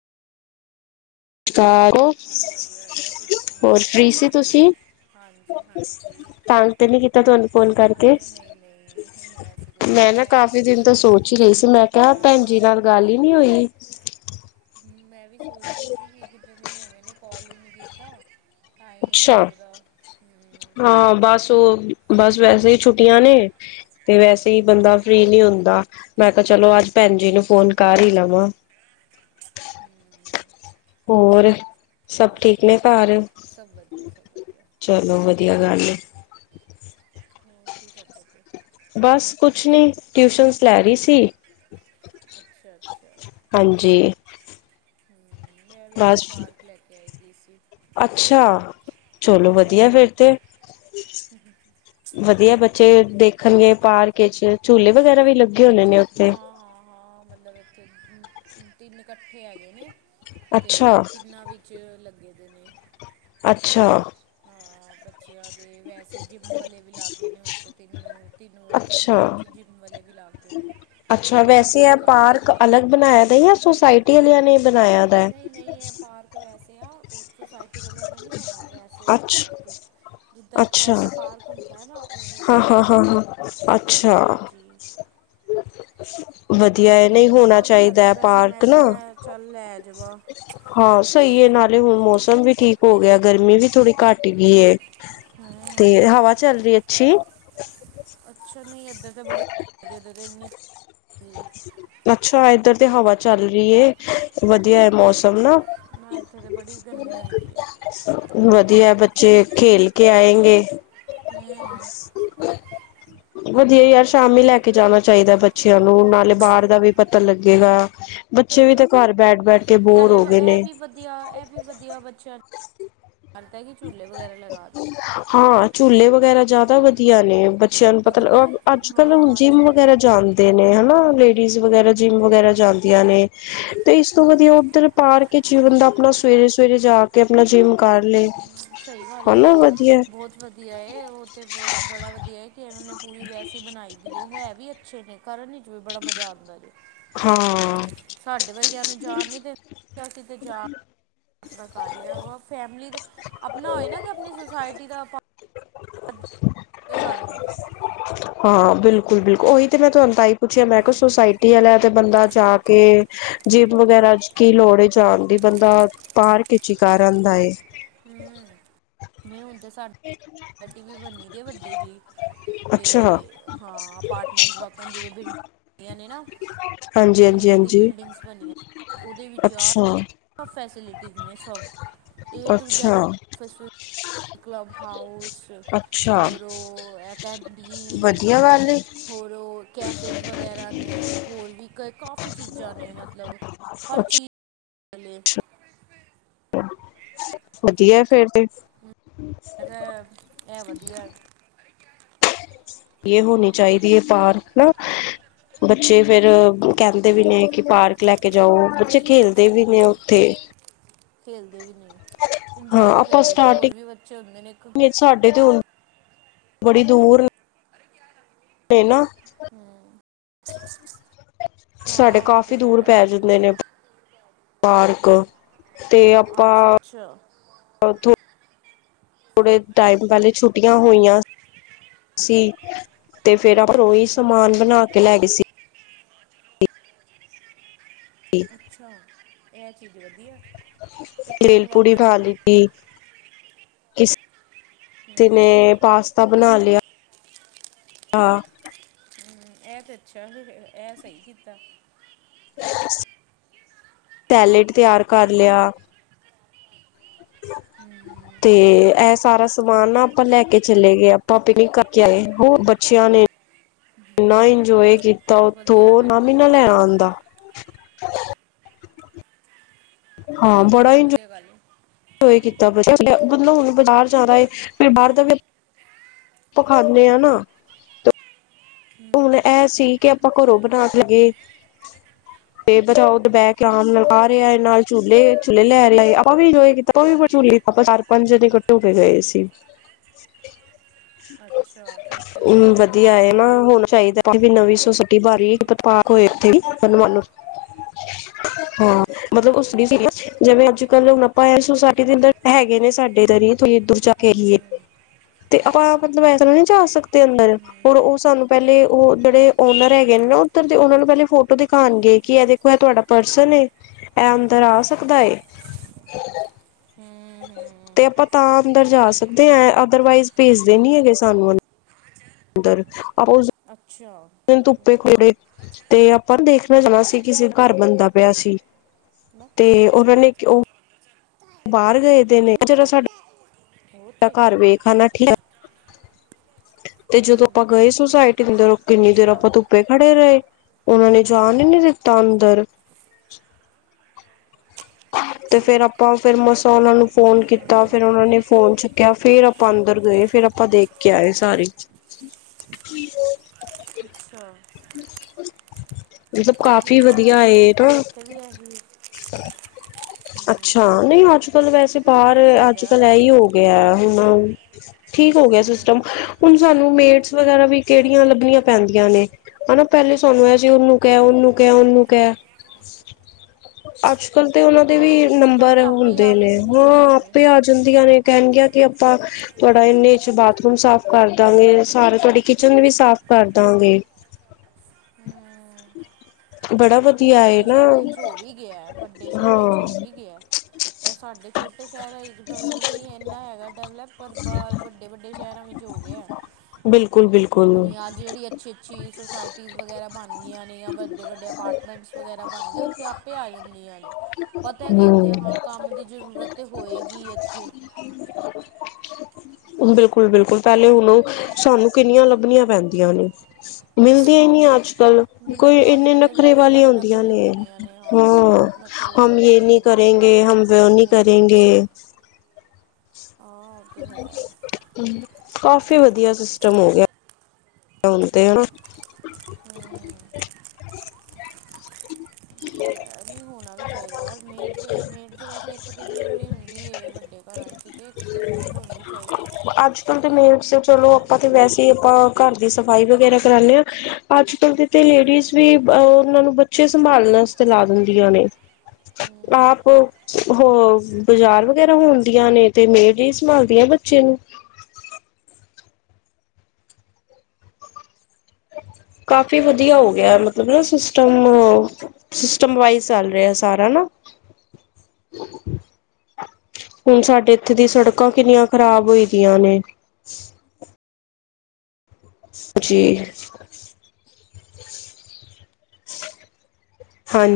ਘਰ ਹੋ, ਵਧੀਆ ਵਧੀਆ ਤੁਸੀਂ ਹੋਰ ਸੁਣਾਓ ਫ੍ਰੀ ਸੀ ਤੁਸੀਂ। ਹਾਂਜੀ -ਹਾਂਜੀ, ਤੰਗ ਤੇ ਨੀ ਕੀਤਾ ਤੁਹਾਨੂੰ ਫੋਨ ਕਰਕੇ ਅਰੇ ਨਹੀਂ -ਨਹੀਂ, ਐਸੀ ਕੋਈ ਗੱਲ ਮੈਂ ਨਾ ਕਾਫ਼ੀ ਦਿਨ ਤੋਂ ਸੋਚ ਹੀ ਰਹੀ ਸੀ, ਮੈਂ ਕਿਹਾ ਭੈਣ ਜੀ ਨਾਲ ਗੱਲ ਹੀ ਨਹੀਂ ਹੋਈ। ਮੈਂ ਵੀ ਸੋਚ ਰਹੀ ਸੀ ਕਿ, ਕਿਤਨੇ ਦਿਨ ਹੋ ਗੇ ਨੇ ਕਾਲ ਹੀ ਨਹੀਂ ਕੀਤਾ। ਟਾਈਮ ਹੀ ਅੱਛਾ, ਨਹੀਂ ਲੱਗਦਾ ਹਮ ਹਾਂ ਬੱਸ ਉਹ। ਬਸ ਵੈਸੇ ਹੀ ਛੁੱਟੀਆਂ ਨੇ ਤੇ ਵੈਸੇ ਹੀ ਹਮ ਬੰਦਾ ਫਰੀ ਨਹੀਂ ਹੁੰਦਾ। ਮੈਂ ਕਿਹਾ, ਚਲੋ ਅੱਜ ਭੈਣ ਜੀ ਨੂੰ ਫੋਨ ਕਰ ਹੀ ਲਵਾਂ। ਹਮ ਹੋਰ, ਸਭ ਬਸ ਠੀਕ ਨੇ ਵਧੀਆ ਘਰ? ਸਭ ਵਧੀਆ ਸਭ ਵਧੀਆ, ਤੁਸੀਂ ਚਲੋ ਵਧੀਆ ਸੁਣਾਓ? ਗੱਲ ਏ ਹੋਰ ਕੀ ਕਰਦੇ ਪਏ? ਬਸ ਕੁਛ ਨਹੀਂ, ਟਿਊਸ਼ਨਸ ਲੈ ਰਹੀ ਸੀ। ਅੱਛਾ-ਅੱਛਾ ਹਾਂਜੀ ਹੂੰ। ਮੈਂ ਵੀ ਬਸ ਇਹਨੂੰ ਪਾਰਕ ਲੇ ਕੇੇ ਆਈ ਦੀ ਸੀ। ਅੱਛਾ, ਚਲੋ ਵਧੀਆ ਏ ਹਾਂ ਫੇਰ ਤੇ। ਵਧੀਆ ਏ ਬੱਚੇ ਦੇਖਣਗੇ ਪਾਰਕ ਈਚ, ਝੂਲੇ ਵਗੈਰਾ ਵੀ ਲੱਗ ਹਾਂ-ਹਾਂ-ਹਾਂ, ਮਤਲਬ ਇੱਥੇ ਤਿੰਨ ਇਕੱਠੇ ਹੈਗੇ ਨੇ। ਅੱਛਾ ਤੇ ਤਿੰਨਾਂ ਵਿੱਚ ਲੱਗੇ ਦੇ ਨੇ। ਅੱਛਾ। ਹਾਂ ਬੱਚਿਆਂ ਦੇ, ਵੈਸੇ ਜਿੰਮ ਵਾਲੇ ਵੀ ਲਾਗੇ ਨੇ ਉੱਦੇ ਤਿੰਨ। ਤਿੰਨ ਅੱਛਾ -ਤਿੰਨਾ ਵਿੱਚ, ਜਿੰਮ ਵਾਲੇ ਵੀ ਲੱਗੇ ਨੇ। ਅੱਛਾ ਲੇਡੀਜ਼ ਵੈਸੇ ਵੀ ਆ ਕਾਫੀ ਪਾਰਕ ਨਹੀਂ ਅਲੱਗ ਬਣਾਇਆ ਦਾ ਆ, ਜਾਂ ਸੋਸਾਇਟੀ ਵਾਲਿਆਂ ਨੇ। ਬਣਾਇਆ ਦਾ ਨਹੀਂ ਇਹ ਪਾਰਕ ਵੈਸੇ ਆ, ਉਹ ਸੁਸਾਇਟੀ ਵੱਲੋਂ ਨੀ ਹੈਗਾ, ਵੈਸੇ ਆ ਅੱਛਾ ਕੇ ਜਿੱਦਾਂ, ਇੱਕ ਵੈਸਾ ਪਾਰਕ ਹੁੰਦਾ ਨਾ। ਉਵੇਂ ਹਾਂ-ਹਾਂ, ਪਾਰਕ ਏ ਹਾਂ- ਹਾਂ, ਅੱਛਾ। ਹਾਂਜੀ ਵਧੀਆ ਮੈਂ ਹੈ ਵੀ ਮੈਂ ਨਹੀਂ ਕਿਹਾ ਹੋਣਾ ਤੰਗ ਚਾਹੀਦਾ ਕਰਦਾ ਹੈ ਪਿਆ ਸੀ, ਮੈਂ ਪਾਰਕ ਕਿਹਾ ਨਾ ਮੈਂ ਚੱਲ ਲੈ ਜਾਵਾਂ। ਹਾਂ ਸਹੀ ਹੈ, ਨਾਲੇ ਹੁਣ ਮੌਸਮ ਵੀ ਠੀਕ ਹੋ ਗਿਆ, ਗਰਮੀ ਵੀ ਥੋੜੀ ਘੱਟ ਗਈ ਹੂੰ ਹੈ, ਹੂੰ ਤੇ ਹਵਾ ਚੱਲ ਰਹੀ ਅੱਛੀ। ਅੱਛਾ ਨਹੀਂ ਇੱਧਰ ਤੇ ਬੜੀ, ਇੱਧਰ ਦੇ ਇੰਨੀ ਧੁੱਪ ਅੱਛਾ ਏਧਰ ਤੇ ਹਵਾ ਚੱਲ ਰਹੀ ਹੈ। ਵਧੀਆ ਹੈ ਮੌਸਮ ਨਾ। ਹੈ ਨਾ ਇੱਥੇ ਤੇ ਬੜੀ ਗਰਮੀ ਹੋਈ ਦੀ ਹੈ ਵਧੀਆ, ਬੱਚੇ ਖੇਲ ਕੇ ਆਏਂਗੇ। ਹੂੰ [inaudible] ਵਧੀਆ ਯਾਰ, ਸ਼ਾਮੀ ਲੈ ਕੇ ਜਾਣਾ ਚਾਹੀਦਾ ਬੱਚਿਆਂ ਨੂੰ, ਨਾਲੇ ਬਾਹਰ ਦਾ ਵੀ ਪਤਾ ਲੱਗੇਗਾ। ਸਈ ਬੱਚੇ ਵੀ ਗ ਤਾਂ ਘਰ ਬੈਠ ਬੈਠ ਕੇ ਬੋਰ ਨਾਲੇ ਹੋ ਵ ਗਏ ਏਹ ਨੇ ਵੀ ਵਧੀਆ, ਏਹ ਵੀ ਵਧੀਆ ਬੱਚਿਆਂ ਨੂੰ ਕਰਦਾ ਹੈ ਕਿ ਝੂਲੇ ਵਗੈਰਾ ਲਗਾ ਦੇ ਹਾਂ ਝੂਲੇ ਵਗੈਰਾ ਜਾਅਦਾ ਵਧੀਆ ਨੇ, ਬੱਚ ਬੱਚਿਆਂ ਨੂੰ ਪਤਾ ਕਿਉਂਕਿ ਬੱਚ ਅ ਬ ਅੱਜ ਕੱਲ ਹੁਣ ਹਾਂ ਜਿੰਮ ਚਲ ਵਗੈਰਾ ਜਾਂਦੇ ਨੇ, ਹੈਨਾਂ, ਲੇਡ ਲੇਡੀਜ਼ ਵਗੈਰਾ ਜਿੰਮ ਵਗੈਰਾ ਜਾਂਦੀਆਂ ਨੇ। ਤੇ ਇਸ ਤੋਂ ਵਧੀਆ ਉੱਧਰ ਪਾਰਕ ਈਚ ਬੰਦਾ ਅਪਣਾ ਸਵੇਰੇ-ਸਵੇਰੇ ਜਾ ਤੇ ਅਪਣਾ ਜਿਮ ਕਰ ਲੇ। ਸਈ ਗੱਲ ਏ, ਬਹੁਤ ਵਧੀਆ ਏ, ਉਹ ਤੇ ਬੋਤ ਬੜਾ ਵਧੀਆ ਹੈ, ਕਿ ਇਹਨਾਂ ਨੇ ਪੂਰੀ ਵੈਸੇ ਈ ਬਨਾਈ ਦੀ ਏ, ਹੈ ਵੀ ਅੱਛੇ ਨੇ, ਕਰਨ ਈਚ ਵੀ ਬੜਾ ਮਜ਼ਾ ਆਂਦਾ ਜੇ। ਹਾਂ ਸਾਡੇ ਵਰਗੇਆਂ ਨੂੰ ਜਾਣ ਨੀ ਦੇ, ਅਸੀ ਤੇ ਜਾ ਅਪਣਾ ਕਰ ਲੇਆ ਵਾ, ਫੈਮਲੀ ਦਾ, ਅਪਣਾ ਹੋਏ ਨਾ ਕਿ ਅਪਣੀ ਸੁਸਾਇਟੀ ਦਾ ਆਪਾਂ ਕੋਈ ਗੱਲ ਨੀ। ਹਾਂ ਬਿਲਕੁਲ-ਬਿਲਕੁਲ, ਉਹੀ ਤੇ ਮੈਂ ਤੁਹਾਨੂੰ ਤਾਂ ਹੀ ਪੁੱਛਿਆ, ਮੈਂ ਕਿਹਾ ਸੋਸਾਇਟੀ ਆਲੇਆ ਤੇ ਬੰਦਾ ਜਾ ਕੇ ਜੀਪ ਵਗੈਰਾ ਇੱਚ ਕੀ ਲੋੜ ਏ ਜਾਣ ਦੀ? ਬੰਦਾ ਪਾਰਕ ਇੱਚ ਈ ਕਰ ਆਂਦਾ ਏ। [unintelligible] ਨੀ ਹੁਣ ਤੇ ਸਾ, ਡੱਡੀ ਵੀ ਬਨੀ ਦੀ ਏ ਵਡੀ ਜਈ। ਤੇ ਅੱਛਾ ਹਾਂ ਅਪਾਰਟਮੈਂਟ ਵਾਕਨ ਜਿਵੇੰ ਬਿਲਡ, ਹੁੰਦੀਆਂ ਨੇ ਨਾ। ਹਾਂਜੀ ਟੂ ਹਾਂਜੀ ਮੇਰੀ ਹਾਂਜੀ ਬਿਲਡਿੰਗਸ ਬਨਿਆਂ, ਉਹਦੇ ਵਿੱਚ ਆ ਅੱਛਾ ਸਬ ਫੈਸਿਲਿਟੀਜ਼ ਨੇ ਸਬ, ਏ ਟੂ ਜੈਡ ਅੱਛਾ ਫੇਸੀ ਕਲੱਬ ਹਾਊਸ ਅੱਛਾ ਔਰ ਉਹ ਐਕੇਡਮੀਨ। ਵਧੀਆ ਗੱਲ ਏ ਹੋਰ ਉਹ ਕੈਫੇਜ਼ ਵਗੈਰਾ ਨੇ, ਹੋਰ ਵੀ ਕ ਕਾਫੀ ਚੀਜ਼ਾਂ ਨੇ ਮਤਲਬ। ਅੱਛ ਹੱਲੇ। ਵਧੀਆ ਏ ਫੇਰ ਤੇ। ਮੈਂ ਕਿਹਾ ਇਹ ਵਧੀਆ। ਇਹ ਹੋਣੀ ਚਾਹੀਦੀ ਏ ਪਾਰਕ ਨ ਬੱਚੇ ਫਿਰ ਕੈਂਦੇ ਵੀ ਨੇ ਕਿ ਪਾਰਕ ਲੈ ਕੇ ਜਾਔ, ਬੱਚੇ ਖੇਲਦੇ ਵੀ ਨੇ ਔ [unintelligible] ਖੇਲਦੇ ਵੀ ਨੇ, ਇੰਜੋਏ ਵੀ ਆਪਾਂ ਕਰਦੇ ਨੇ ਹੋਰ ਵੀ ਸਟਾਰਟਿੰਗ ਬੱਚੇ ਹੁੰਦੇ ਨੇ ਇੱਕ ਸਾਡੇ ਤੇ ਹੁਣ ਬੜੀ ਦੂਰ ਏ ਨਾ- ਹੂੰ ਸਾਡੇ ਕਾਫੀ ਦੂਰ ਪੈ ਜਾਂਦੇ ਨੇ ਪਾਰਕ ਅੱਛਾ-ਅੱਛਾ ਓਥੋਂ ਥੋੜੇ ਟਾਈਮ ਪਹਿਲੇ ਛੁੱਟੀਆਂ ਹੋਈਆਂ ਤੁਸੀਂ, ਤੇ ਫੇਰ ਆਪਾਂ ਉਹੀ ਸਮਾਨ ਬਣਾ ਕੇ ਲੈ ਗਏ ਸੀ। ਅੱਛਾ, ਏਹ ਚੀਜ਼ ਵਧੀਆ ਏ। ਭੇਲ ਪੂੜੀ ਖਾ ਲੀਤੀ। ਇਸ ਤੇ ਮੈਂ ਪਾਸਤਾ ਬਣਾ ਲਆ, ਆ ਹੂੰ, ਏਹ ਤੇ ਅੱਛਾ ਫਿਰ, ਏਹ ਸਈ ਕੀਤਾ। [inaudible] ਟੈਲੇਡ ਤਿਆਰ ਕਰ ਲਆ। ਤੇ ਏਸ ਸਾਰਾ ਸਮਾਨ ਨਾ ਆਪਾਂ ਲੈ ਕੇ ਚਲੇ ਗਏ, ਆਪਾਂ [unintelligible] ਕਰਕੇ ਆਏ, ਉਹ ਬੱਚਿਆਂ ਨੇ ਇੰਨਾ ਇੰਜੋਏ ਕੀਤਾ ਵਧੀਆ ਓਥੋਂ, ਫਿਰ ਨਾਮ ਤੇ ਈ ਨਾ ਲਹ ਆਣ ਦਾ। [unintelligible] ਫੇਰ ਤੇ ਬਹੁਤ ਵਧੀਆ ਗੱਲ ਏ। [unintelligible] ਮਤਲਬ ਬਜ਼ਾਰ ਜਾਨਾ ਏ, ਫਿ ਬਾਰ ਦਾ ਵੀ ਪ ਖ਼ਾਨੇ ਅ ਨਾ ਹੁਣ ਇਹ ਸੀ ਕਿ ਆਪਾਂ ਘਰੋਂ ਬਨਾ ਕੇ ਲਗੇ। ਟੇਬਲ ਬੈਕ ਆਨ ਲਗਾ ਰਿਹਾ ਨਾਲ ਝੂਲੇ, ਝੂਲੇ ਲੈ ਰਿਹਾ [unintelligible] [unintelligible] ਚਾਰ ਪੰਜ ਦਿ ਕੱਟੋ ਹੋ ਕੇ ਗਏ ਸੀ। ਅੱਛਾ ਫਿਰ ਤੇ ਹੂ ਵਧੀਆ ਏ ਨਾ ਹੋਨ ਚਾਹੀਦਾ ਨਵੀਂ ਸੁ ਸਟੀ ਬਾਰੀਹੀ [unintelligible] ਮਤਲਬ ਉਸਦੀ ਸੀ, ਕਿੱਧਰ ਜਿਵੇਂ ਅੱਜ ਚਲੋ ਹੁਣ ਆਪਾਂ ਇਸ ਸੋਸਾਇਟੀ ਦੇ ਅੰਦਰ ਹੈਗੇ ਨੇ ਸਾਡੇ [unintelligible] ਤੇ ਆਪਾਂ ਮਤਲਬ ਇਸ ਵੇਲੇ ਨੀ ਜਾ ਸਕਦੇ ਅੰਦਰ ਔਰ ਉਹ ਸਾਨੂੰ ਪਹਿਲੇ ਉਹ ਜਿਹੜੇ ਔਨਰ ਹੈਗੇ ਨੇ ਨਾ ਉਧਰ ਦੇ, ਉਹਨਾਂ ਨੂੰ ਪਹਿਲੇ ਫੋਟੋ ਦਿਖਾਨਗੇ ਕਿ ਏ ਦੇਖੋ ਇਹ ਤੁਹਾਡਾ ਪਰਸਨ ਏ। ਏ ਅੰਦਰ ਆ ਸਕਦਾ ਐ? [inaudible] ਹਮ ਤੇ ਅਪਾਂ ਤਾਂ ਅੰਦਰ ਜਾ ਸਕਦੇ ਐ ਅਦਰਵਾਈਜ਼ ਪੇਜ਼ਦੇ ਨੀ ਹੈਗੇ ਸਾਨੂੰ ਅਨ ਦਰ ਆਪ [unintelligible] ਅੱਛਾ ਧੁੱਪੇ ਗੜੇ, ਤੇ ਆਪਾਂ ਦੇਖਨਾ ਜਾਣਾ ਸੀ ਕਿਸਿ ਘਰ ਬੰਦਾ ਪਿਆ ਸੀ ਤੇ ਬਸ ਓਹਨਾਂ ਨੇ ਕਿਉਂ ਬਾਰ ਗਏ ਦੇ ਨੇ ਜਦੋਂ ਸਾਡ ਹੋਰ ਮੇਰਾ ਕੋਈ? ਘਰ ਵੇਖ ਆਨਾ ਠੀਕ ਤੇ ਜਦੋਂ ਆਪਾਂ ਗਏ ਸੁਸਾਇਟੀ ਅੰਦਰੋ ਕਿੰਨੀ ਦੇਰ ਅੱਛਾ ਆਪਾਂ ਧੁੱਪੇ ਖੜੇ ਰਏ ਔਨਾਂ ਨੇ ਜਾਨ ਈ ਨੀ ਦਿੱਤਾ ਅੰਦਰ ਤੇ ਫੇਰ ਅੱਛਾ ਆਪਾਂ ਫੇਰ ਮਸਾ ਉਹਨਾ ਨੂੰ ਫੋਨ ਕੀਤਾ ਫੇਰ ਉਹਨਾ ਨੇ ਫੋਨ ਚੁੱਕਿਆ ਫੇਰ ਆਪਾਂ ਅੰਦਰ ਗਏ ਫੇਰ ਆਪਾਂ ਦੇਖ ਕੇ ਆਏ, ਸਾਰੀ [unintelligible] ਮਤਲਬ ਉਹੀ ਕਾਫੀ ਨਾ ਵਧੀਆ ਏਟ, ਇੱਥੇ ਇੱਥੇ ਵੀ ਇਹੀ ਅੱਛਾ ਨਈ ਅੱਜ-ਕੱਲ ਵੈਸੇ ਹੋਣਾ ਬਾਰ ਵੀ ਚਾਹੀਦਾ ਯਾਰ ਅੱਜ-ਕੱਲ ਐਈ ਏਦਾਂ ਹੋ ਗਿਆ ਹੁਨ ਠੀਕ ਹੋ, ਗਿਆ ਸਿਸਟਮ ਹੁਣ ਸਾਨੂੰ ਮੇਟਸ ਵਗੈਰਾ ਵੀ ਕਿਹੜੀਆਂ ਲੱਭਣੀਆਂ ਪੈਂਦੀਆਂ ਨੇ ਹਨਾ ਪਹਿਲੇ ਸਾਨੂੰ ਇਹ ਸੀ ਉਹਨੂੰ ਕਿਹਾ, ਉਹਨੂੰ ਕਿਹਾ ਉਹਨ ਉਹਨੂੰ ਕਿਹਾ ਅੱਜ ਅੱਜ-ਕੱਲ ਤੇ ਉਹਨਾਂ ਦੇ ਵੀ ਹਾਂ ਅੱਜ ਕੱਲ੍ਹ ਨੰਬਰ ਤੇ ਆਪੇ ਹੀ ਹੁੰਦੇ ਆ ਨੇ ਹਾਂ ਜਾਂਦੀਆਂ ਨੇ ਆਪੇ ਆ ਜਾਂਦੀਆਂ ਨੇ ਕਹਿਣਗ ਕਿ ਆਪਾਂ ਤੁਹਾਡਾ ਇੰਨੇ ਇਛੇ ਬਾਥਰੂਮ ਸਾਫ਼ ਕਰ ਦਾਂਗੇ ਸਾਰੇ ਤੁਹਾਡੀ ਕਿਚਨ ਵੀ ਸਾਫ਼ ਕਰ ਦਾਂਗੇ। ਹੂੰ। ਬੜਾ ਵੀ ਵਧੀਆ ਹੈ ਵੱਡੇ ਨਾ ਸ਼ਹਿਰਾਂ ਵਿੱਚ ਹੋ ਵੀ ਗਿਆ ਵੱਡੇ ਹਾਂ ਸ਼ਹਿਰਾਂ ਚ ਹੋ ਵੀ ਗਿਆ, ਇਹ ਸਾਡੇ ਛੋਟੇ ਸ਼ਹਿਰਾਂ ਮਤਲਬ ਨੀ ਇੰਨਾ ਹੈਗਾ ਡਿਵੈਲਪ ਪਰ ਬਾਰ ਵੱਡੇ, ਵੱਡੇ ਸ਼ਹਿਰਾਂ ਵਿੱਚ ਹੋ ਗਿਆ ਬਿਲਕੁਲ ਬਿਲਕੁਲ ਅੱਜ ਜਿਹੜੀ ਅੱਛੀ-ਅੱਛੀ ਸੁੋਸਾਇਟੀਜ਼ ਵਗੈਰਾ ਬਣ ਗਈਆਂ ਨੇ ਜਾਂ ਵੱਡੇ ਵੱਡੇ ਪਾਰਟ ਵਗੈਰਾ ਬਣ ਗਏ ਉੱਥੇ ਆਪੇ ਆ ਜਾਂਦੀਆਂ ਨੇ ਪਤਾ ਹੈ ਕਿ ਉੱਥੇ ਹਮ ਹਾਂ ਕੰਮ ਦੀ ਜਰੂਰਤ ਤੇ ਹੋ ਹੋਏਗੀ ਐਥੇ ਬਿਲਕੁਲ, ਬਿਲਕੁਲ। ਪੈਲੇ ਹੁਨ ਓ ਸਾਨੂੰ ਕਿੰਨੀਆਂ ਲੱਬਨੀਆਂ ਪੈਂਦੀਆਂ ਨੇ, ਮਿਲਦੀਆਂ ਈ ਨੀ ਅੱਜਕੱਲ ਕੋਈ ਮਿਲਦੀਆਂ ਅੱਜ ਇੰਨੇ ਕੱਲ੍ਹ ਦੇ ਨਖਰੇ ਵੈਸੇ ਵਾਲੀਆਂ ਬੜੇ ਹੁੰਦੀਆਂ ਨਖਰੇ ਨੇ, ਹੋਏ ਦੀਆਂ ਨੇ ਹਾਂ ਬਹੁਤ ਨਖਰੇ ਹਮ ਵਾਲੀ ਯੇ ਹੋ ਨੀ ਗਈਆਂ ਨੇ ਕਰੇਗੇ। ਹਮ ਵ ਨੀ ਉਹ ਨਹੀਂ ਕਰੇਗੇ। ਹਾਂ ਉਹ ਤੇ ਹੈ ਕਾਫੀ ਵਦੀਆ ਸਿਸਟਮ ਹੋ ਗਿਆ ਆਉਂਦੇ ਆ ਹੂੰ ਉਹ [unintelligible] ਹੋਨਾ ਵੀ ਚਾਈਦਾ ਯਾਰ ਮੈਡ, ਮੈਡ ਤੇ ਵੈਸੇ ਇੱਕ ਤਾਂ ਜ਼ਰੂਰੀ ਹੁੰਦੀ ਏ ਵੱਡੇ ਘਰਾਂ 'ਇੰਚ ਤੇ ਮੇਡ ਹੋਣੀ ਚਾਹੀਦੀ ਅੱਜ-ਕੱਲ ਤੇ ਮੇਡਸ ਚਲੋ ਆਪਾਂ ਤੇ ਖੁੱਲੇ ਵੈਸੇ ਈ ਅਪਾਂ ਘਰ ਦੀ ਸਫ਼ਾਈ ਵਗੈਰਾ ਕਰਾਉਂਦੇ ਹਾਂ ਅੱਜ, ਕੱਲ ਦੀ ਤੇ ਲੇਡੀਜ਼ ਵੀ ਉਹਨਾਂ ਨੂੰ ਬੱਚੇ ਸੰਭਾਲਣਾ ਲਾ ਦਿੰਦੀਆਂ ਨੇ ਆਪ ਹੋ ਬਾਜ਼ਾਰ ਵਗੈਰਾ ਹਣਦੀਆਂ ਨੇ ਤੇ ਮੇਰ ਜਿਹੀ ਸੰਭਾਲਦੀਆਂ ਬੱਚੇ ਨੂੰ [unintelligible] ਕਾਫੀ ਵਧੀਆ ਹੋਗ ਮਤਲਬ ਨਾ ਸਿਸਟਮ-ਸਿਸਟਮ ਵਾਈਜ਼ ਚੱਲ ਰਿਹਾ ਸਾਰਾ ਨਾ [unintelligible] [unintelligible] ਹੁਣ ਸਾਡੇ ਇੱਥੇ ਦੀ ਸੜਕਾਂ ਕਿੰਨੀਆਂ ਖ਼ਰਾਬ ਹੋ ਦੀਆਂ ਨੇ ਜੀ। ਹਾਂਜੀ।